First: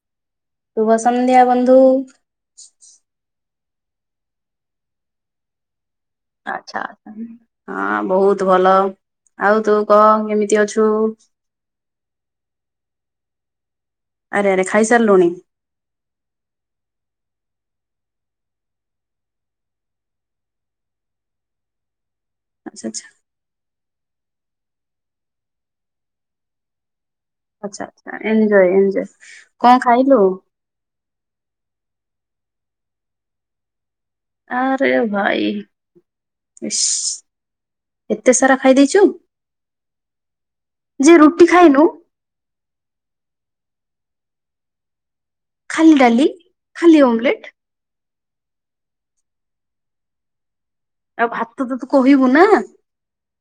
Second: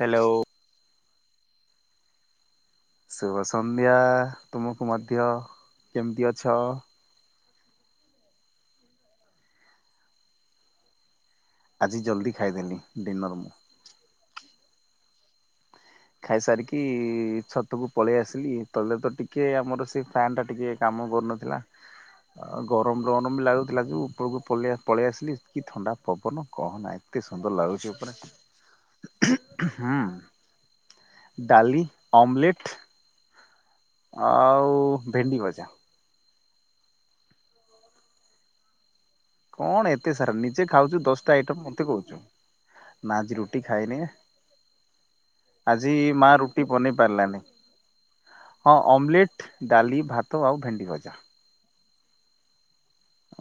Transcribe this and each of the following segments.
Hello. ଶୁଭ ସନ୍ଧ୍ୟା ବନ୍ଧୁ। ଶୁଭ ସନ୍ଧ୍ୟା ତୁମକୁ ମଧ୍ୟ। କେମିତି ଅଛ ଆଛା ହଁ ବହୁତ ଭଲ ଆଉ ତୁ କହ କେମିତି ଅଛୁ? ଆଜି ଜଲ୍ଦି ଖାଇଦେନି ଡିନର୍। ଆରେ ଆରେ ଖାଇ ସାରିଲୁଣି? ଖାଇ ସାରିକି ଛତକୁୁ ପଳେଇ ଆସିଲି ତଲେ ତ ଟିକେ ଆମର ସେ ଫ୍ୟାନ ଟା ଟିକେ କାମ କରୁନଥିଲା ଆଉ ଆଚ୍ଛା ଗରମ ଆଚ୍ଛା। ର ଲାଗୁଥିଲା ଯଉ ଉପରକୁ ପଲେ ପଳେଇ ଆସିଲି କି ଥଣ୍ଡା ପବନ କହନା। ଏତେ ସୁନ୍ଦର ଆଛା ଲାଗୁଛି ଉପରେ ଆଛା ଏନଞ୍ଜୟ ଏନଞ୍ଜୟ କଣ ହୁଁ ଖାଇଲୁ? ଡାଲି ଅମଲେଟ୍। ଆରେ ଭେଣ୍ଡି ଭାଇ ଭଜା। ଇସ ଏତେ ସାରା ଖାଇ ଦେଇଛୁ? କଣ ଏତେ ସାରା ନିଜେ ଖାଉଛୁ ଯେ ଦଶଟା ରୁଟି ଆଇଟମ ଖାଇନୁ ମତେ କହୁଛୁ ନା ଆଜି ରୁଟି ଖାଇନି। ଆଜି ଖାଲି ଡାଲି ମା ରୁଟି ବନେଇ ଖାଲି ଓମଲେଟ ପାରିଲାନି। ହଁ ଅମଲେଟ ଡାଲି ଭାତ ଆଉ ଭେଣ୍ଡି ଭଜା। ଆଉ ଭାତ ତ ତୁ କହିବୁ ନା।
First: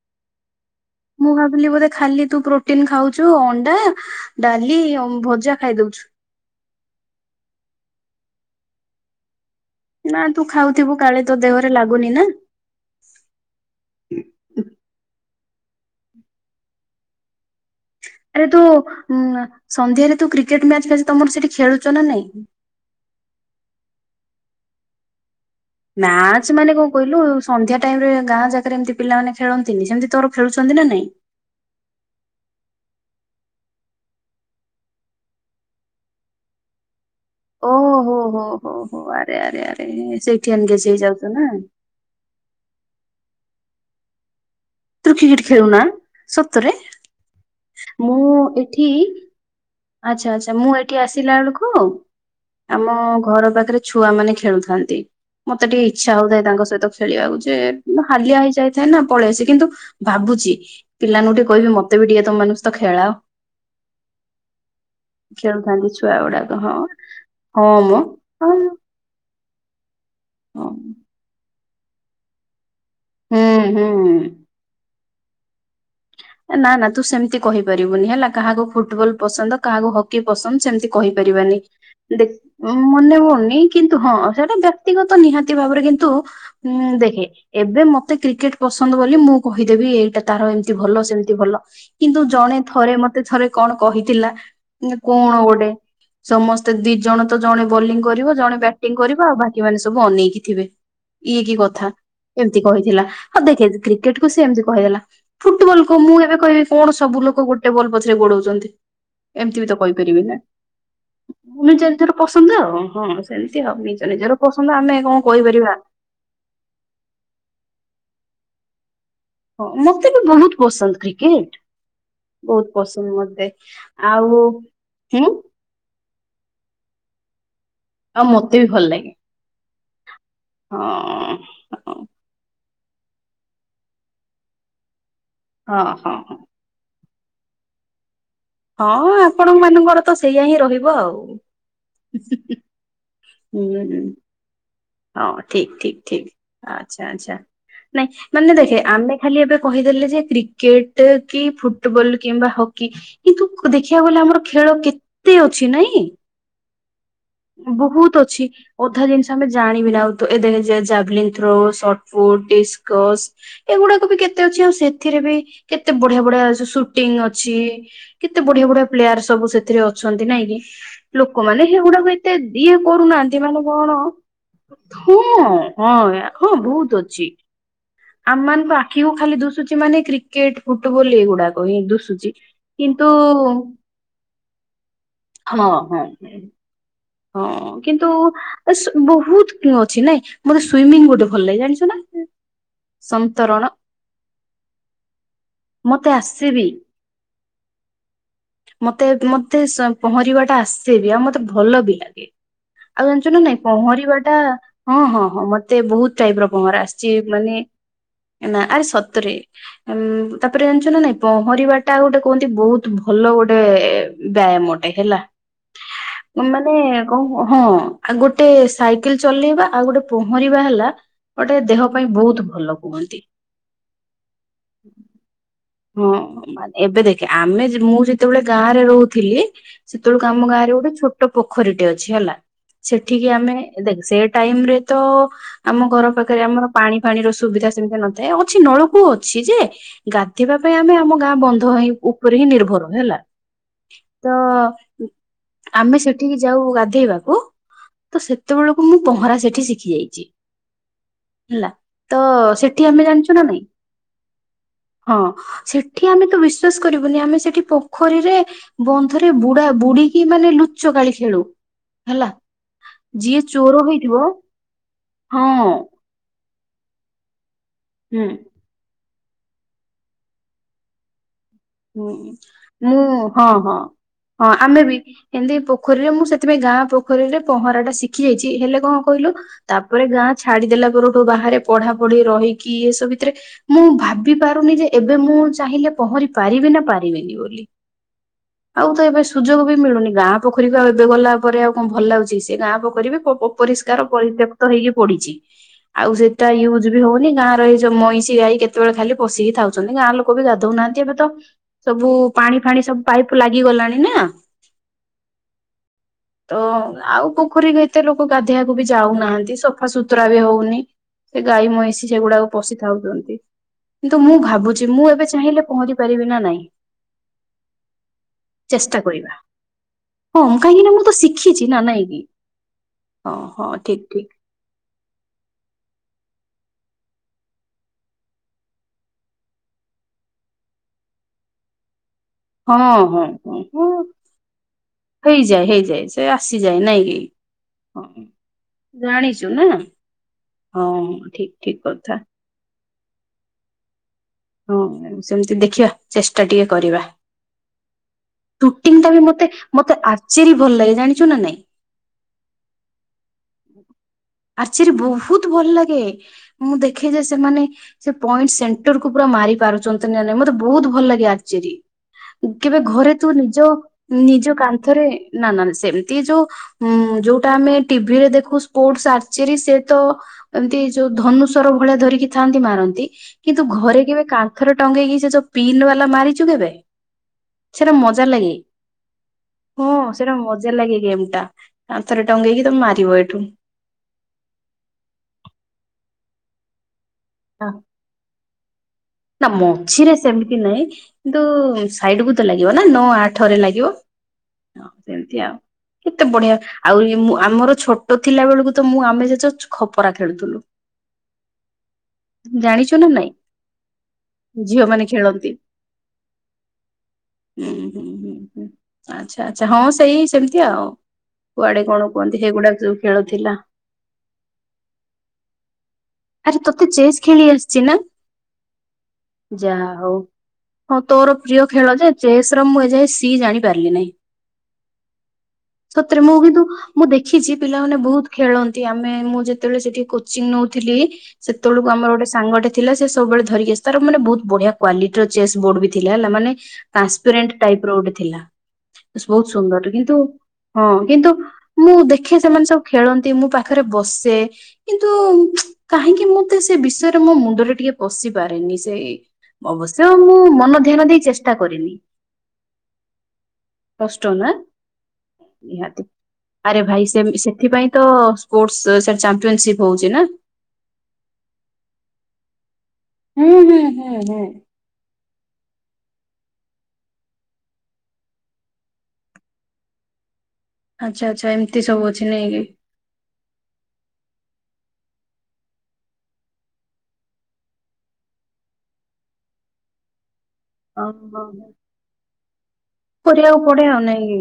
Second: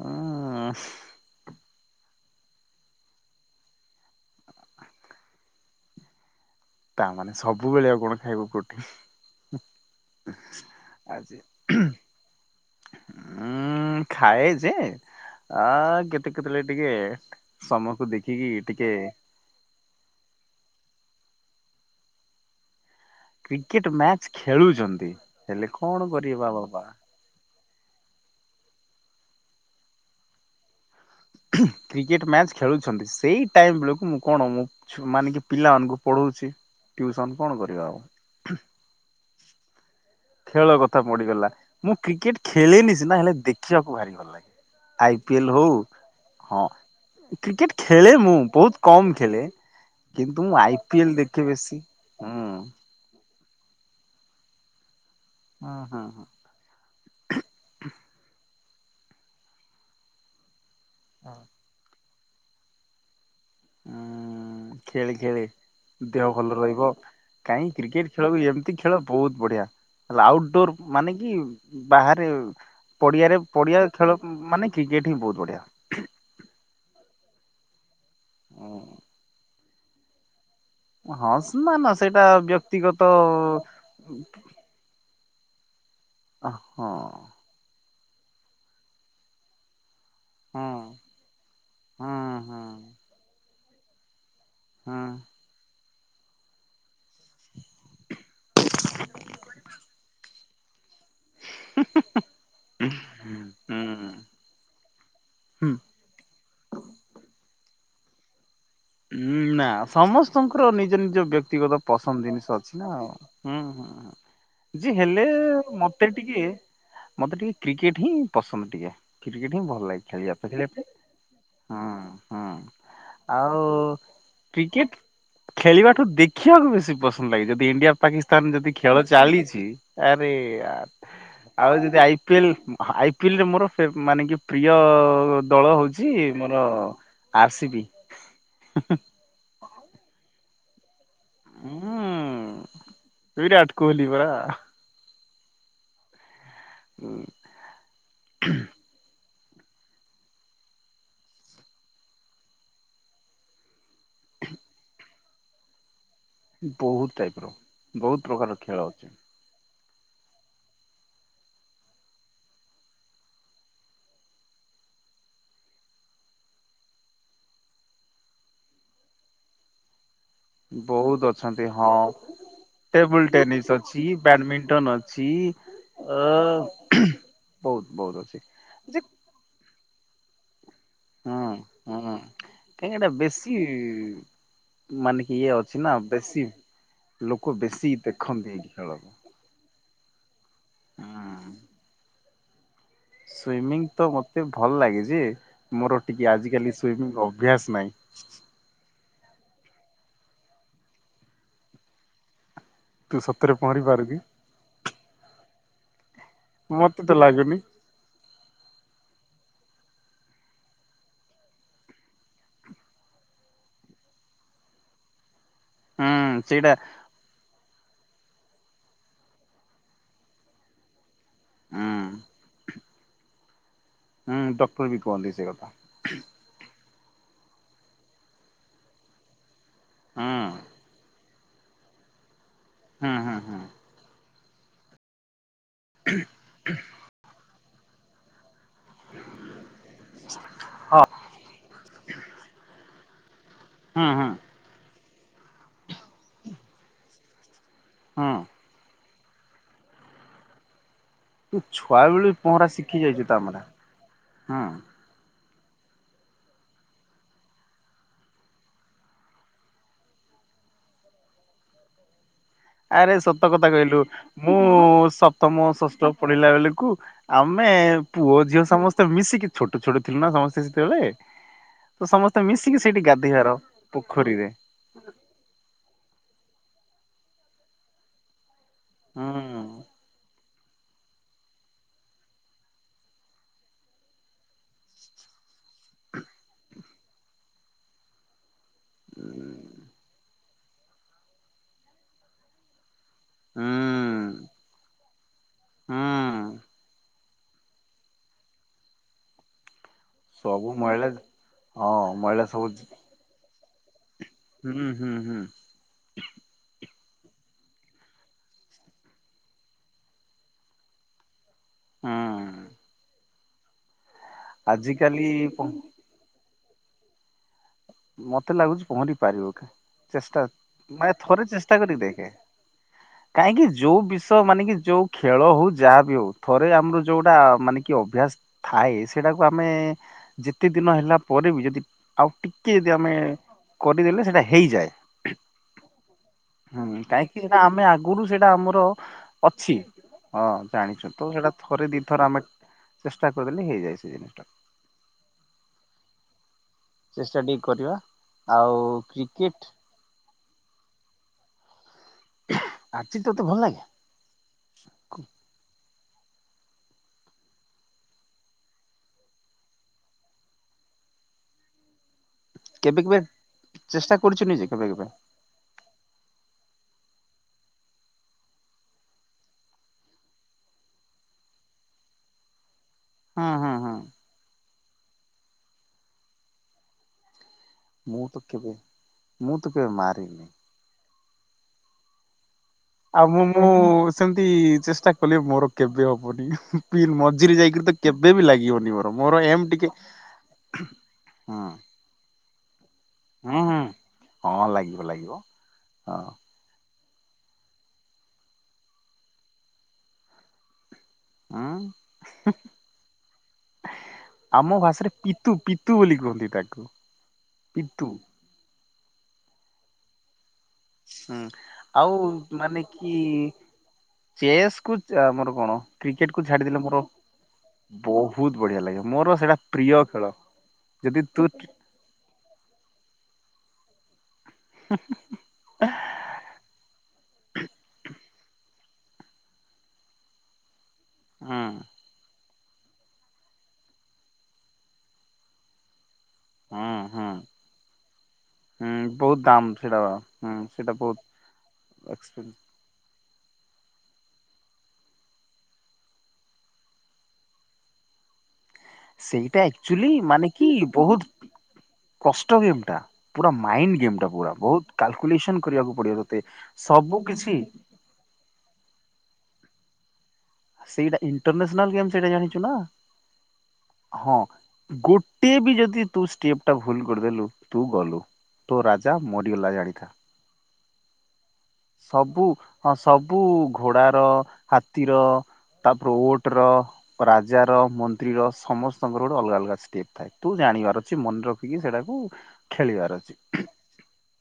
ଉଁହଁ ମୁଁ ଭାବିଲି ବୋଧେ ଖାଲି ତୁ ପ୍ରୋଟିନ ଖାଉଛୁ ଅଣ୍ଡା। ଡାଲି ଅମ ଭଜା ଖାଇ ଦଉଛୁ। ତାମାନେ ସବୁବେଳେ ଆଉ କଣ ଖାଇବୁ ପ୍ରୋଟିନ। ନା ତୁ ଖାଉଥିବୁ କାଳେ ତୋ ଆଜି ଦେହରେ ଲାଗୁନି ନା। ଉଁ ଖାଇ ଯେ ଆ କେତେ କେତଳେ ଟିକେ ସମକୁ ଆରେ ଦେଖିକି ତୁ ଟିକେ ଉଁ ସନ୍ଧ୍ୟାରେ ତୁ କ୍ରିକେଟ ମ୍ୟାଚ ତମର ସେଠି ଖେଳୁଛ ନା ନାଇଁ? କ୍ରିକେଟ ମ୍ୟାଚ ଖେଳୁଛନ୍ତି। ହେଲେ କଣ କରିବା ନାଚ ମାନେ ବାବା କଣ କହିଲୁ? ସନ୍ଧ୍ୟା ଟାଇମରେ ଗାଁ ଜାଗାରେ ଏମିତି ପିଲାମାନେ ଖେଳନ୍ତିନି ସେମିତି ତୋର ଖେଳୁଛନ୍ତି ନା ନାଇଁ? କ୍ରିକେଟ ମ୍ୟାଚ୍ ଖେଳୁଛନ୍ତି ସେଇ ଟାଇମ୍ ଲୋକଙ୍କୁ କଣ ମୁଁ ମାନେ କି ପିଲାମାନଙ୍କୁ ପଢଉଛି ଟ୍ୟୁସନ। ଓହୋ ହୋ ହୋ ହୋ ଆରେ ଆରେ ଆରେ ସେଇଠି ଖେଳ ଏନଗେଜ କଥା ହେଇଯାଉଛୁ ପଡିଗଲା ନା ମୁଁ କ୍ରିକେଟ ଖେଳିନି ସିନା ହେଲେ ଦେଖିବାକୁ ଭାରି ଭଲ ଲାଗେ। ତୁ ଆଇ ପି କ୍ରିକେଟ ଏଲ ହଉ ଖେଳୁନା ସତରେ ହଁ କ୍ରିକେଟ ଖେଳେ ମୁଁ ବହୁତ କମ ଖେଳେ। ଆଚ୍ଛା କିନ୍ତୁ ଆଚ୍ଛା ମୁଁ ଆଇ ଏଠି ପି ଏଲ ଆସିଲା ଦେଖେ ବେଳକୁ ବେଶୀ। ଆ ହୁଁ ଆମ ଘର ପାଖରେ ଛୁଆ ମାନେ ଖେଳୁଥାନ୍ତି ମତେ ହଁ ଟିକେ ହଁ ଇଚ୍ଛା ହଉଥାଏ ତାଙ୍କ ସହିତ ଖେଳିବାକୁ ଯେ ହାଲିଆ ହେଇ ଯାଇଥାଏ ନା ପଳେଇସି କିନ୍ତୁ ଭାବୁଛି ପିଲାଙ୍କୁ ହଁ। ଟିକି କହିବି ମତେ ବି ଟିକେ ତମ ମାନଙ୍କ ସହିତ ଖେଳାଅ। ହୁଁ ଖେଳି ଖେଳି ଖେଳୁଥାନ୍ତି ଛୁଆ ଦେହ ଭଲ ଗୁଡାକ ହଁ ରହିବ କାହିଁ ହଁ ମ କ୍ରିକେଟ ଖେଳବି ହଁ ଏମିତି ଖେଳ ବହୁତ ବଢିଆ। ହଁ ଆଉଟଡୋର ମାନେ କି ବାହାରେ ପଡିଆରେ ହୁଁ ପଡିଆ ଖେଳ ହୁଁ। ମାନେ କ୍ରିକେଟ ହିଁ ବହୁତ ବଢିଆ। ନା ନା ତୁ ସେମିତି କହିପାରିବୁନି ହେଲା କାହାକୁ ଫୁଟବଲ ପସନ୍ଦ କାହାକୁ ହକି ପସନ୍ଦ ସେମିତି ହଁ କହିପାରିବାନି ନା ନା ସେଇଟା ଦେଖ ବ୍ୟକ୍ତିଗତ ମନେ ହଉନି କିନ୍ତୁ ହଁ ସେଟା ଦା ବ୍ୟକ୍ତିଗତ ନିହାତି ଭାବରେ କିନ୍ତୁ ଉଁ ହଁ ଦେଖେ ଏବେ ମତେ କ୍ରିକେଟ ପସନ୍ଦ ବୋଲି ମୁଁ କହିଦେବି ଏଇଟା ତା ହଁ ଭଲ ସେମିତି ଭଲ, କିନ୍ତୁ ହଁ ଜଣେ ଥରେ ହଁ ମତେ ଥରେ କଣ କହିଥିଲା ନାଁ, କଣ ଗୋଟେ? ସମସ୍ତେ, ଦିଜଣ ତ ଜଣେ ବୋଲିଂ କରିବ ଜଣେ ବ୍ୟାଟିଂ କରିବ ଆଉ ବାକି ମାନେ ସବୁ ଅନେଇକି ଥିବେ। ଇଏ କି କଥା, ଏମିତି କହିଥିଲା, ଆଉ ଦେଖେ ହୁଁ। କ୍ରିକେଟ କୁ ସେ ଏମିତି କହିଦେଲା। ହୁଁ ଫୁଟବଲ କୁ, ମୁଁ ଏବେ କହିବି କଣ ସବୁ ଲୋକ ଗୋଟେ ବଲ ପଛରେ ଗୋଡଉଛନ୍ତି। ଉଁ, ଏମିତି ନା ବି ତ କହିପାରିବି ନା ସମସ୍ତଙ୍କର ନିଜ ନିଜ ବ୍ୟକ୍ତିଗତ ନିଜ ନିଜର ପସନ୍ଦ ଜିନିଷ ଅଛିନା ହଁ ଆଉ। ସେମିତି ଆଉ ହୁଁ। ନିଜ ନିଜର ପସନ୍ଦ ଯେ ଆମେ କଣ ହେଲେ, କହିପାରିବା ମତେ ଟିକେ, ମତେ ଟିକେ କ୍ରିକେଟହିଁ ପସନ୍ଦ ଟିକେ। କ୍ରିକେଟ ହିଁ ହଁ ଭଲ ଲାଗେ ମତେ ବି ଖେଳିବା ତ ବହୁତ ଖେଳିବା, ପସନ୍ଦ କ୍ରିକେଟ ପାଇଁ ହଁ ହଁ- ବହୁତ ପସନ୍ଦ ମତେ, ଆଉ ଆଉ, କ୍ରିକେଟ ହୁଁ ଖେଳିବାଠୁ ଦେଖିବାକୁ ବେଶୀ ପସନ୍ଦ ଲାଗେ, ଯଦି ଇଣ୍ଡିଆ ଆଉ ପାକିସ୍ତାନ ମତେ ବି ଯଦି ଭଲ ଖେଳ ଲାଗେ ଚାଲିଚି ଆରେ -ଆର୍। ହଁ ଆଉ ହଁ ଯଦି ଆଇପିଏଲ୍, ଆଇପିଏଲରେ ମୋର ଫେବ୍- ମାନେ ପ୍ରିୟ ଦଳ ହେଉଛି ହଁ ହଁ ହ-ଆର୍ ସି ବି। ହଁ, ଆପଣଙ୍କ ମାନଙ୍କର ତ ସେଇଆା ହିଁ ରହିବ ଆଉ। ହୁଁ ବିରାଟ ହୁଁ କୋହଲି, ବା। ହଁ, ଠିକ, ଠିକ, ଠିକ ଆଚ୍ଛା, ଆଚ୍ଛା ନାଇଁ ମାନେ ଦେଖେ, ଆମେ ଖାଲି ଏବେ କହିଦେଲେ ଯେ କ୍ରିକେଟ କି ଫୁଟବଲ କିମ୍ବା ହକି କିନ୍ତୁ ଦେଖିବାକୁ ଗଲେ ଆମର ଖେଳ କେତେ ଅଛି! ନାଇଁ? ବହୁତ ଟାଇପର, ବହୁତ ପ୍ରକାର ଖେଳ ଅଛି। ତମେ ଜାଣିବି ନାଁ ଏ ଦେ ଜାଭଲିନ ଥ୍ରୋ, ସଟଫୁଟ, ଡିସକସ ଏଗୁଡାକବି କେତେ ଅଛି, ଆଉ ସେଥିରେବି କେତେ ବଢିଆ ବଢିଆ ସୁ-ସୁଟିଂ ଅଛି କେତେ ବଢିଆ ବଢିଆ ପ୍ଲେୟାର ସବୁ ସେଥିରେ ଅଛନ୍ତି, ନାଇଁ କି? ବହୁତ ଅଛନ୍ତି ଲୋକମାନେ ହଁ ସେଗୁଡାକୁ ଏତେ ଦିଏ ଟେବୁଲ କରୁନାହାନ୍ତି, ମାନେ ଟେନିସ୍ କଣ? ଅଛି ବ୍ୟାଡମିଣ୍ଟନ ହୁଁ, ଅଛି। ହଁ, ଅ ହଁ ବହୁତ ଅଛି। ବହୁତ, ବହୁତ। ଉଚି ମାନେ କ୍ରି କ୍କେଟ ଫୁଟବଲ ହଁ ଏଗୁଡାକ ହିଁ ହଁ। ଦୁଶୁଛି। କାହିଁକି ଏଟା କିନ୍ତୁ ବେଶୀ ମାନେ, ଇଏ ହଁ ଅଛି ନା ହଁ ବେଶି। ହଁ, କିନ୍ତୁ ବାସ୍ ଖେଳକୁ। ବହୁତ ଅଛି, ନାଇଁ? ମତେ ସୁଇମିଙ୍ଗ ଗୋଟେ ଭଲ ଲାଗେ, ଜାଣିଛ ନା? ସନ୍ତରଣ ସୁଇମିଂତ ମତେ ଭଲ ଲାଗେ ଯେ ମୋର ମତେ ଟିକେ ଆସେ ବି। ଆଜିିକାଲି ସୁଇମିଂ ଅଭ୍ୟାସ ନାଇଁ। ମତେ ମତେ ସେ ପହଁରିବାଟା ଆସେବି, ଆଉ ମତେ ଭଲବି ଲାଗେ। ଆଉ ତୁ ଜାଣିଛୁ ସତରେ ନାନାଇଁ ପହଁରି ପାରୁ କି? ପହଁରିବାଟା ହଁ ହଁ ହଁ ମତେ ବହୁତ ଟାଇପର ପହଁରା ମତେ ତ ଆସିଛି, ମାନେ ଲାଗୁନି ନାଁ ଆରେ ସତରେ। ଉଁ ତାପରେ ଜାଣିଛନାନାଇଁ ପହଁରିବାଟା ଗୋଟେ କୁହନ୍ତି ବହୁତ ଭଲ ଗୋଟେ ବ୍ୟାୟାମଟେ ହେଲା। ହୁଁ, ମାନେ ସେଇଟା କଣ ହଁ, ଗୋଟେ ସାଇକେଲ ଚଲେଇବା ଆଉ ଗୋଟେ ପହଁରିବା ହେଲା ଗୋଟେ ହୁଁ ଦେହପାଇଁ ବହୁତ ଭଲ କୁହନ୍ତି। ହୁଁ, ଡକ୍ଟରବି କହନ୍ତି ସେକଥା। ହଁ, ମାନେ ଏବେଦେଖେ, ଆମେ ଯେ-ମୁଁ ଯେତେବେଳେ ଗାଁରେ ରହୁଥିଲି ହୁଁ ସେତେବେଳକୁ ଆମ ଗାଁରେ ଗୋଟେ ଛୋଟ ପୋଖରୀଟେ ଅଛି ହେଲା, ହୁଁ ସେଠିକି ହୁଁ ଆମେ, ହୁଁ ଦେଖ୍ ସେ ଟାଇମରେ ତ, ଆମ ଘର ପାଖରେ ଆମର ପାଣି ପାଣିର ସୁବିଧା ସେମିତି ନଥାଏ, ଅଛି ନଳକୂଅ ଅଛି ଯେ ପିଇବା ପାଇଁ ଆମେ ଆମ ଗାଁ ବନ୍ଧହିଁ ଉପରେ ହିଁ ନିର୍ଭର, ହେଲା। ହୁଁ ହୁଁ ତ-, ଆମେ ସେଠିକି ଯାଉ ଗାଧେଇବାକୁ, ତ ହୁଁ ସେତେବେଳ ମୁଁ ପହଁରା ସେଠି ଶିଖି ଯାଇଛି। ତୁ ହେଲା ଛୁଆ ତ ବେଳୁ ବି ପହଁରା ସେଠି ଶିଖି ଆମେ ଯାଇଛୁ ଜାଣିଛୁ ନା ନାଇଁ ତାମାନେ, ହୁଁ। ହଁ ସେଠି ଆମେ ତ ବିଶ୍ଵାସ କରିବୁନି ଆମେ ସେଠି ପୋଖରୀରେ ବନ୍ଧରେ ବୁଡା ବୁଡିକି ମାନେ ଲୁଚ କାଳି ଖେଳୁ ହେଲା। ଆରେ ଯିଏ ସତ କଥା ଚୋର କହିଲୁ ହେଇଥିବ ମୁଁ ହଁ ସପ୍ତମ ଷଷ୍ଠ ପଢିଲା ବେଳକୁ ଆମେ ହୁଁ ପୁଅ ଝିଅ ସମସ୍ତେ ମିଶିକି ଛୋଟ ଛୋଟ ଥିଲୁ ନା ସମସ୍ତେ ସେତେବେଳେ ତ ହୁଁ ସମସ୍ତେ ମିଶିକି ମୁଁ ସେଇଠି ହଁ ଗାଧୋଇବାର ହଁ ପୋଖରୀରେ ହଁ ଆମେ ବି ଏମିତି ପୋଖରୀରେ ମୁଁ ସେଥିପାଇଁ ଗାଁ ପୋଖରୀରେ ପହଁରା ଟା ଶିଖି ଯାଇଛି ହେଲେ କଣ କହିଲୁ ହୁଁ ତାପରେ ଗାଁ ଛାଡିଦେଲା ପରେଠୁ ବାହାରେ ପଢା ପଢି ରହିକି ଏସବୁ ଭିତରେ ମୁଁ ଭାବି ପାରୁନି ଯେ ଏବେ ମୁଁ ଚାହିଁଲେ ପହଁରିି ପାରିବେ ନା ପାରିବେନି ବୋଲି ଆଉ ତ ଏବେ ସୁଯୋଗ ବି ମିଳୁନି ଗାଁ ପୋଖରୀକୁ ଆଉ ଏବେ ଗଲା ପରେ ଆଉ କଣ ଭଲ ଲାଗୁଛି ସେ ଗାଁ ପଖରୀରେ ହୁଁ ପରିଷ୍କାର ପରିତ୍ୟକ୍ତ ହେଇକି ପଡିଛି ଆଉ ସେଟା ହୁଁ ୟଜ ବି ହଉ ଗାଁ ର ଏଇ ଯଉ ମଇଁଷି ଗଈ କେତେବେଳେ ଖାଲି ପଶିକି ଥାଛନ୍ତିାଁର ଲୋକ ବି ସବୁ ଗାଧଉନାହାନ୍ତି ମହିଳା ଏବେ ତ ହଁ ସବୁ ମହିଳା ପାଣି ଫାଣି ସବୁ ପାଇପ୍ ଲାଗିଗଲାଣି ନା ହୁଁ ହୁଁ ହୁଁ। ତ ଆଉ ପୋଖରୀକୁ ଏତେ ଲୋକ ଗାଧେଇବାକୁ ବି ଯାଉନାହାନ୍ତି ସଫାସୁତୁରା ବି ହଉନି ସେ ଗାଈ ମଇଁଷି ସେଗୁଡାକୁ ପଶିଥାଉଛନ୍ତି କିନ୍ତୁ ମୁଁ ଭାବୁଛି ମୁଁ ଆଜିକାଲି ଏବେ ଚାହିଁଲେ ପ ପହଁରି ପାରିବି ନା ନାଇଁ? ମତେ ଲାଗୁଚ ଚେଷ୍ଟା ପହଁରି କରିବା ପାରିବ କି? ଚେଷ୍ଟା ହଁ କାହିଁକି ନା ମୁଁ ମାନେ ତ ଥରେ ଶିଖିଛି ଚେଷ୍ଟା ନା କରିକି ନାଇଁ କିି? ଦେଖେ। କାହିଁକି ଯୋଉ ବିଷ ମାନେ କି ଯୋଉ ଖେଳ ହଉ ଯାହାବି ହଉ ଥରେ ଆମର ଯୋଉଟା ମାନେ କି ଅଭ୍ୟାସ ଥାଏ ସେଟାକୁ ଆମେ ଯେତେ ଦିନ ହେଲା ପରେ ବି ଯଦି ଆଉ ଟିକେ ହଁ କି ଯଦି ଆମେ ହଁ ହଁ ହଁ କରିଦେଲେ ସେଇଟା ହେଇଯାଏ। ହେଇଯାଏ ହେଇଯାଏ ସେ ଆସିଯାଏ ନାଇଁ ହୁଁ କି କାହିଁକି ସେଟା ଆମେ ହଁ। ଆଗରୁ ସେଇଟା ଆମର ଜାଣିଛୁ ନା ଅଛି। ହଁ ଜାଣିଛୁ ତ ଠିକ ସେଇଟା ଠିକ ଥରେ ଦି କଥା ଥର ଆମେ ଚେଷ୍ଟା କରିଦେଲେ ହେଇଯାଏ ସେ ଜିନିଷ। ହଁ ସେମତି ଦେଖିବା ଚେଷ୍ଟା ଟିକେ କରିବା। ଚେଷ୍ଟା ଟିକେ କରିବା ଆଉ ସୁଟିଂ ଟା ବି ମତେ କ୍ରିକେଟ ମତେ ଆଚେରରି ଭଲ ଲାଗେ ଜାଣିଛୁ ନା ନାଇଁ ଆଛି ତତେ ଭଲ ଲାଗେ! ଆର୍ଚିରି ବହୁତ ଭଲ ଲାଗେ! ମୁଁ ଦେଖେ ଯେ ସେମାନେ ସେ ପଏଣ୍ଟ ସେଣ୍ଟର ପୁରା ମାର ପାରୁଛନ୍ତି ନା ନାଇଁ ମତେ ବହୁତ ଭଲ ଲାଗେ ଆରଚେରି। କେବେ ଘରେ ତୁ ନିଜ ଚେଷ୍ଟା କରୁଛୁ ନିଜ ନିଜେ କେବେ କାନ୍ଥରେ କେବେ ନା ନା ସେମିତି ଯୋଉ ହୁଁ ଯୋଉଟା ଆମେ ଟିଭିରେ ଦେଖୁ ସ୍ପୋର୍ଟଚରୀ ସେ ତ ଏମିତି ଯୋଉ ଧନୁ ସର ଭଳିଆ ଧରିକି ଥାଆନ୍ତି ମାରନ୍ତି ହଁ କିନ୍ତୁ ହଁ। ହଁ ଘରେ କେବେ କାନ୍ଥରେ ଟଙ୍ଗେଇକି ସେ ଯୋଉ ପିନ୍ ବାଲା ମାରିଛୁ କେବେ? ସେଟା ମୁଁ ମଜା ତ ଲାଗେ କେବେ ମୁଁ ତ କେବେ ମାରିନି। ଲଗ ଉମଟା ଆଥର ଟଙ୍ଗ କିି ତାରି ଆଉ ମୁଁ ମୁଁ ସେମିତି ଚେଷ୍ଟା କଲି ମୋର କେବେ ହବନି ମଝିରେ ଯାଇକରି ତ କେବେ ବି ଲାଗିବନି ମ ନା ମଝିରେ ସେମିତି ନାହିଁ କିନ୍ତୁ ହଁ ସାଇଡ କୁ ତ ଲାଗିବ ନା ନଅ ଆଠରେ ହୁଁ ହୁଁ ଲାଗିବ। ହଁ ଲାଗିବ ଲାଗିବ ସେମିତି ଆଉ ହଁ କେତେ ବଢିଆ ଆଉ ଆମର ଛୋଟ ଥିଲା ବେଳକୁ ତ ମୁଁ ଆମେ ଯେ ଖପରା ଖେଳୁଥିଲୁ। ହୁଁ ଜାଣିଛୁ ନା ନାଇଁ? ଆମ ଝିଅ ମାନେ ଭାଷାରେ ଖେଳନ୍ତି ପିତୁ ପିତୁ ବୋଲି କୁହନ୍ତି ତାକୁ ହୁଁ ହୁଁ ପିତୁ! ହୁଁ ହୁଁ। ଆଚ୍ଛା ଆଚ୍ଛା ହଁ ସେଇ ସେମିତି ଆଉ। ହୁଁ କୁଆଡେ କଣ ଆଉ କୁହନ୍ତି ସେଗୁଡା ମାନେ ଯୋଉ କି ଖେଳୁଥିଲା। ଚେସ୍ କ ଆମର କଣ କ୍ରିକେଟ କୁ ଆରେ ଛାଡିଦେଲେ, ତୋତେ ମୋର ଚେସ୍ ଖେଳି ଆସିଛି ନା ବହୁତ ବଢିଆ ଲାଗେ ମୋର ସେଇଟା ଯାହା ପ୍ରିୟ ହଉ। ଖେଳ। ହଁ ଯଦି ତୋର ତୁ ପ୍ରିୟ ଖେଳ ଯେ, ଚେସ ର ମୁଁ ଏଯାଏ ସି ଜାଣିପାରିଲି ନାହିଁ। [inaudible] ସତରେ ମୁ କିନ୍ତୁ ମୁଁ ଦେଖିଛି ପିଲାମାନେ ବହୁତ ଖେଳନ୍ତି ଆମେ ମୁଁ ଯେତେବେଳେ ସେଠି କୋଚିଂ ନଉ ଥିଲି ହୁଁ ସେତେବେଳକୁ ଆମର ଗୋଟେ ସାଙ୍ଗଟେ ଥିଲା ସେ ସବୁବେଳେ ଧରିକି ଆସେ, ତାର ମାନେ ବହୁତ ବଢିଆ କ୍ୱାଲିଟି ର ଚେସ୍ ବୋର୍ଡ ବି ଥିଲା ହେଲା ମାନେ ହୁଁ ହୁଁ ଟ୍ରାନ୍ସପେରେଣ୍ଟ ଟାଇପ ର ଗୋଟେ ଥିଲା। ହୁଁ ବହୁତ ଦାମ ସୁନ୍ଦର ସେଇଟା କିନ୍ତୁ ହୁଁ ହଁ ସେଇଟା ବହୁତ କିନ୍ତୁ ମୁଁ ଦେଖେ ଏକ୍ସପେନ୍ସ ସେମାନେ ସବୁ ଖେଳନ୍ତି, ମୁଁ ପାଖରେ ବସେ କିନ୍ତୁ କାହିଁକି ମତେ ସେ ବିଷୟରେ ମୋ ମୁଣ୍ଡରେ ଟିକେ ପଶିପାରେନି, ସେଇ ସେଇଟା ଆକ୍ଚୁଆଲି ଅବଶ୍ୟ ମୁଁ ମାନେ କି ମନ ଧ୍ୟାନ ଦେଇ ବହୁତ ଚେଷ୍ଟା କରିନି। କଷ୍ଟ ଗେମ୍ ଟା ପୁରା ମାଇଣ୍ଡ ଗେମ୍ କଷ୍ଟ ଟା ନା ପୁରା ବହୁତ କାଲକୁଲେସନ ନିହାତି କରିବାକୁ ପଡିବ ତ ତେ ଆରେ ଭାଇ ସେ ସବୁ କିଛି ସେଥିପାଇଁ ତ ସ୍ପୋର୍ଟ ସେ ଚାମ୍ପିଅନସିପ ହଉଛି ନା। ସେଇଟା ଇଣ୍ଟରନେସନାଲ ଗେମ୍ ସେଇଟା ଜାଣିଛୁ ନା, ହୁଁ ହୁଁ ହୁଁ ହଁ ହୁଁ। ଗୋ ଗୋଟେ ବି ଯଦି ତୁ ଷ୍ଟେପ ଟା ଭୁଲ କରିଦେଲୁ ତୁ ଗଲୁ ତୋ ରାଜା ମରିଗଲା ଜାଣିଥା। ଆଛା ଆଛା ଏମ ସବୁ ହଁ ସବୁ ଘୋଡ଼ାର ହାତୀର ତାପରେ ଓଟ ର ରାଜା ର ମନ୍ତ୍ରୀର ସମସ୍ତଙ୍କର ଗୋଟେ ଅଲଗା ଅଲଗା ଷ୍ଟେପ୍ ଥାଏ। ତୁ ଜାଣିବାର ଅଛି ଓହୋ। ମନେ ରଖିକି ସେଡାକୁ କରିବାକୁ ପଡେ ଆଉ ନାଇଁ କି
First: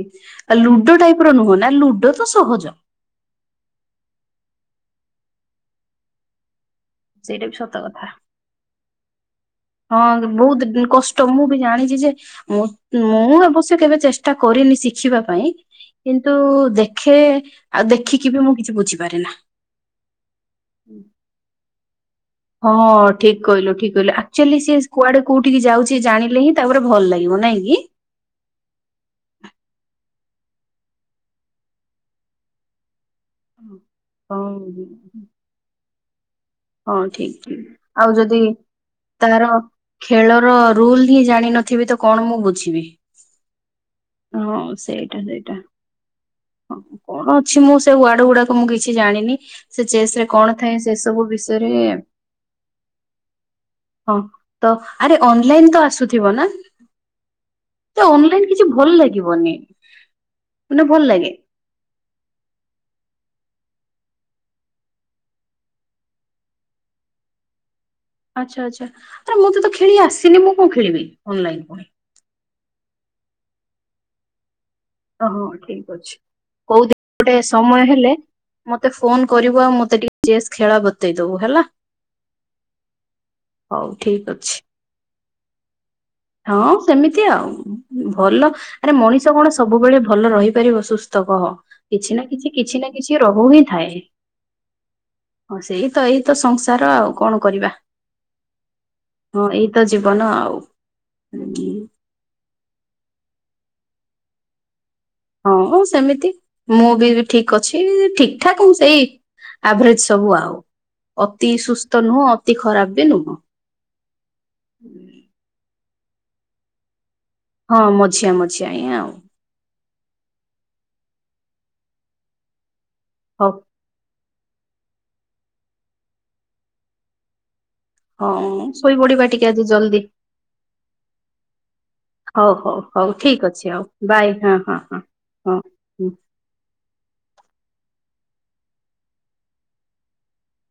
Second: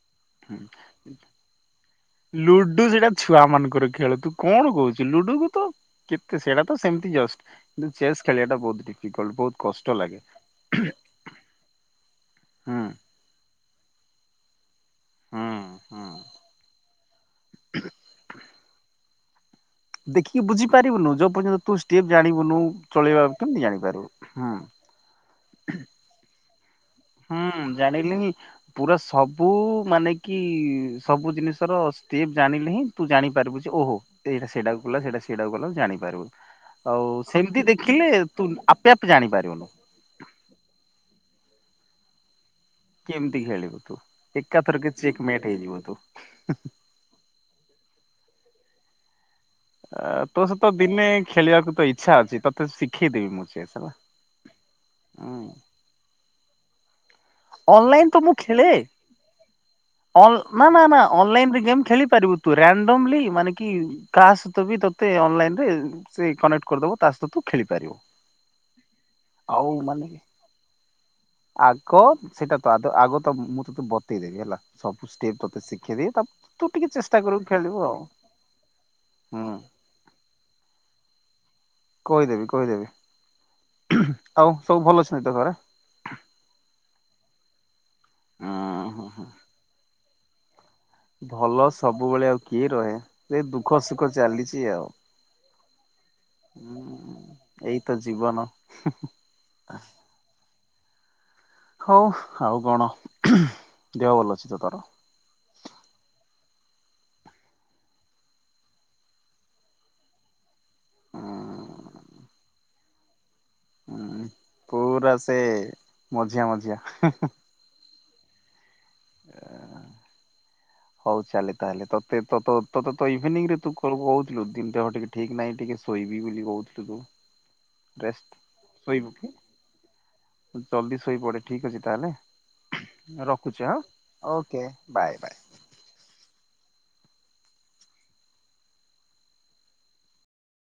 ଆ ଲୁଡୋ ଟାଇପ ର ନୁହଁ ନା ଲୁଡୋ ତ ସହଜ। ଲୁଡୁ ସେଇଟା ଛୁଆ ମାନଙ୍କର ଖେଳ ତୁ କଣ କହୁଛୁ ଲୁଡୁ କୁ ତ କେତେ ସେଇଟା ତ ସେମତି ସେଇଟା ବି ସତ କଥା ଡିଫିକଲ୍ଟ ବହୁତ କଷ୍ଟ ହଁ ଲାଗେ। ତ ବହୁତ କଷ୍ଟ ମୁଁ ବି ଜାଣିଚି ଯେ ମୁଁ ହୁଁ ମୁଁ ଆବଶ୍ୟ କେବେ ଚେଷ୍ଟା କରିନି ଶି ଖିବା ହୁଁ ପାଇଁ ହୁଁ। କିନ୍ତୁ ଦେଖେ ଆଉ ଦେଖିକି ବି ମୁଁ କିଛି ବୁଝିପାରେ ନା। ଦେଖିକି ବୁଝିପାରିବୁନୁ ଯୋଉ ପର୍ଯ୍ୟନ୍ତ ତୁ ଷ୍ଟେପ ଜାଣିବୁନୁ ହଁ ଚଳେଇବା ଠିକ କେମିତି କହିଲୁ ଠିକ କହିଲୁ ଜାଣିପାରିବୁୁ ହୁଁ। ଆକ୍ଚୁଆଲି ସିଏ କୁଆଡେ କୋଉଠିକି ଯାଉଚି ଜାଣିଲେ ହିଁ ତାପରେ ଭଲ ଲାଗ ହୁଁ ଜାଣିଲେ ହିଁ ପୁରା ସବୁ ମାନେ କି ସବୁ ଜିନିଷର ଷ୍ଟେପ୍ ଜାଣିଲେ ହିଁ ତୁ ଜାଣି ପାରିବୁ ଯେ ଓହ ଏଇଟା ହଉ ସେଟାକୁ କଲା ସେଟା ସେଇଟା କୁ ଗଲା ଜାଣିପାରିବୁ। ହଁ ଆଉ ଠିକ ସେମିତି ଠିକ, ଦେଖିଲେ ଆଉ ତୁ ଯଦି ଆପେ ଆପେ ତାର ଜାଣିପାରିବୁନୁ ଖେଳର ରୁଲ ହିଁ ଜାଣିନଥିବି ତ କଣ ମୁଁ ବୁଝିବି। କେମିତି ଖେଳିବୁ ତୁ ହଁ ଏକାଥରକେ ସେଇଟା ଚେକ୍ ମେଟ ସେଇଟା ହେଇଯିବ ତୁ। ହଁ କଣ ଅଛି ମୁଁ ସେ ୱାର୍ଡ ଗୁଡାକ ମୁଁ କିଛି ଜାଣିନି ସେ ଆ ଚେସ୍ ରେ ତୋ କଣ ସହିତ ଥାଏ ସେ ଦିନେ ସବୁ ବିଷ ତରେ ଖେଳିବାକୁ ତ ଇଚ୍ଛା ଅଛି ତତେ ଶିଖେଇଦେବି ମୁଁ ଚେସ୍ ହେଲା। ହଁ ତ ଆରେ ହୁଁ ଅନଲାଇନ ତ ଆସୁ ଥିବ ନା ତ ମୁଁ ଅନଲାଇନ କିଛି ଖେଳେ। ଭଲ ଲାଗିବନି। ଅନ୍ ନା ନା ମାନେ ଭଲ ନା ଲାଗେ ଅନଲାଇନ ରେ ଗେମ୍ ଖେଳି ପାରିବୁ। ତୁ [unintelligible] ମାନେ କି କା ସହିତ ବି ତତେ ଅନ୍ଲାଇନରେ ସେ କନେକ୍ଟ କରିଦବ ତା ସହିତ ତୁ ଖେଳି ପାରିବୁ। ଆଛା ଆଛା ଆରେ ମୁଁତ ତ ଖେଳି ଆସେନି ମୁଁ କଣ ଖେଳିବି ଅନଲାଇନ ପୁଣି। ଆଗ ସେଇଟା ତ ଆଦ ଆଗ ତ ମୁଁ ତ ତତେ ବତେଇ ଦେବି ହେଲା। ସବୁ ଓ ଷ୍ଟେପ୍ ହଁ ତୋତେ ଠିକ ଶିଖେଇଦେବି ଅଛି, ତାପ ତୁ ଟିକେ କୋଉଦିନ ଚେଷ୍ଟା ଗୋଟେ କରିବୁ ଖେଳିବୁ ସମୟ ଆଉ ହେଲେ ମତେ ଫୋନ ହୁଁ। କରିବୁ ଆଉ ମତେ ଟିକେ ଚେସ୍ ଖେଳ ବତେଇଦବୁ ହେଲା। କହିଦେବି କହିଦେବି। ହଉ ଠିକ ଆଉ ଅଛି। ସବୁ ଭଲ ଅଛନ୍ତି ତ ଘରେ? ହଁ ସେମିତି ଆଉ ଭଲ ଉଁ ଆରେ ହୁଁ ହୁଁ ମଣିଷ କଣ ସବୁବେଳେ ଭଲ ରହିପାରିବ ସୁସ୍ ସ୍ଥ କହ ଭଲ କିଛି ନା ସବୁବେଳେ ଆଉ କିଛି କିଏ କିଛି ନା ରହେ। କିଛି ଏ ରହୁ ହିଁ ଦୁଃଖ ଥାଏ। ସୁଖ ଚାଲିଛି ଆଉ। ହଁ ସେଇ ତ ଏଇତ ହୁଁ ସଂସାର ଆଉ କଣ କରିବା ଏଇ ତ ଜୀବନ ହଁ ଏଇତ ଜୀବ ବନ ଆଉ। ହଉ ଆଉ କଣ ଦେହ ଭଲ ଅଛି ତ ତୋର? ହଁ ସେମିତି ମୁଁ ବି ଠିକ ଅଛି ଠିକ ଠାକ ହ ସେଇ ଆଭରେଜ ସବୁ ଆଉ ଉଁ ଅତି ସୁସ୍ଥ ନୁହଁ ଅତି ଖରାପ ବି ନୁହଁ। କୋଉରା ସେ ମଝିଆ ମଝିଆ। [inaudible] ହଁ ମଝିଆ ମଝିଆ ହିଁ ଆଉ। ହଉ ଚାଲେ ତାହେଲେ ତତେ ତତ ତୋତେ ତ ଇଭିନିଂ ରେ ତୁ ତର କହୁଥିଲୁ ଦିନଟା ଟିକେ ଠିକ ନାହିଁ ଟିକେ ଶୋଇବି ବୋଲି କହୁଥିଲୁ ତୁ। ରେଷ୍ଟ ହଁ ଶୋଇବୁ ଶୋଇପଡିବା କି ଟିକେ ଆଜି ଜଲ୍ଦି। ଜଲ୍ଦି ଶୋଇପଡେ ଠିକ ଅଛି ହଉ ହଉ ହଉ ତାହେଲେ ଠିକ ରଖୁଛି ଅଛି ହଁ ଆଉ ବାଏ ହଁ ଓକେ ହଁ ହଁ ବାଏ ବାଏ। ହଁ। ହୁଁ।